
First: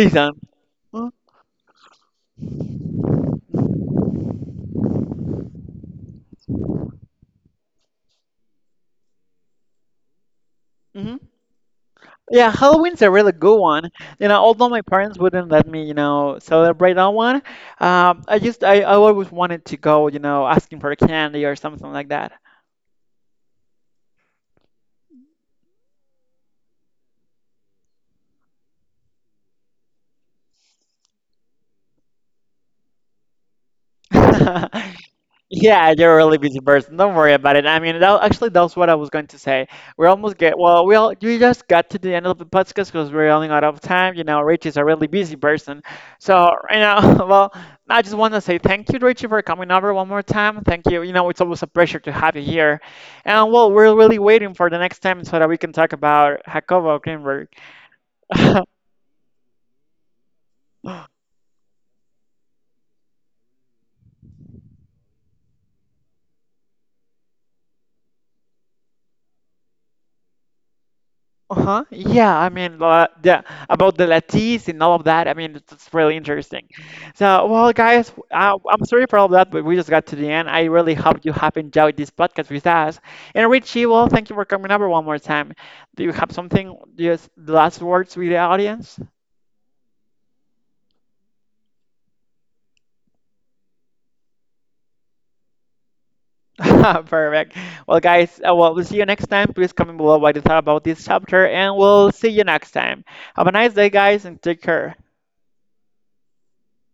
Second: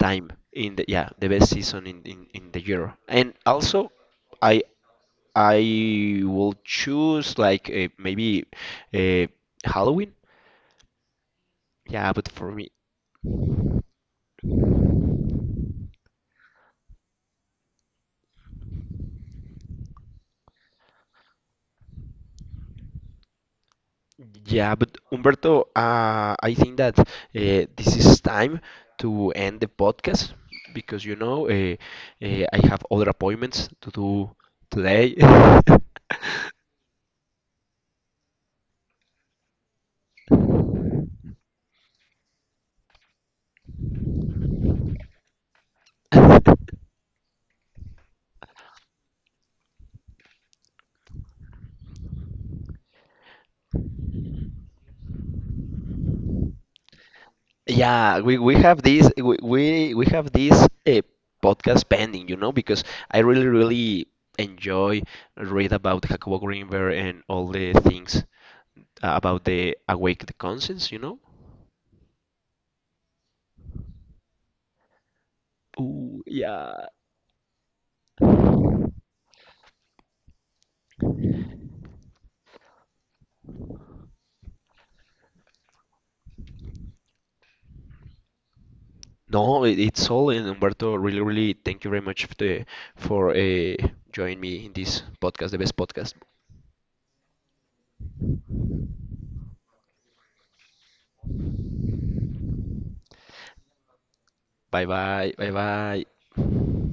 Speaker 2: time in the
Speaker 1: Mm-hmm.
Speaker 2: yeah the best season in the year. And also, I I will choose like maybe uh, Halloween. Yeah, but
Speaker 1: Yeah,
Speaker 2: for me.
Speaker 1: Halloween's a really good one. You know, although my parents wouldn't let me, you know, celebrate that one, I just I always wanted to go, you know, asking for candy or something like that.
Speaker 2: Yeah, but Umberto, I think that this is time to end the podcast because I have other appointments to do
Speaker 1: [laughs]
Speaker 2: today.
Speaker 1: Yeah, you're a really
Speaker 2: [laughs]
Speaker 1: busy person. Don't worry about it. I mean, that, actually, that's what I was going to say. We almost get, well, we all, we just got to the end of the podcast because we're running out of time. You know, Rich is a really busy person. So, you know, [laughs] well, I just want to say thank you, Richie, for coming over one more time. Thank you. You know, it's always a pleasure to have you here. And, well, we're really waiting for the next time so that we can talk about Jacobo Greenberg.
Speaker 2: Yeah, we, we
Speaker 1: [laughs]
Speaker 2: have this we, we, we have this uh, podcast pending, because I really really enjoy read about Jacobo Greenberg and all the things about the conscience.
Speaker 1: Uh-huh. Yeah, I mean, yeah, about the lattes and all of that. I mean, it's really
Speaker 2: Ooh,
Speaker 1: interesting.
Speaker 2: yeah.
Speaker 1: So, well, guys, I'm sorry for all that, but we just got to the end. I really hope you have enjoyed this podcast with us. And Richie, well, thank you for coming over one more time. Do you have something, just the last words with the audience?
Speaker 2: No, it's all. And Humberto, really, really, thank you very much for for uh, joining me in this podcast, the best podcast.
Speaker 1: [laughs] Perfect. Well, guys, well, we'll see you next time. Please comment below what you thought about this chapter, and we'll see you next time. Have a nice day, guys, and take
Speaker 2: Bye
Speaker 1: care.
Speaker 2: bye, bye bye.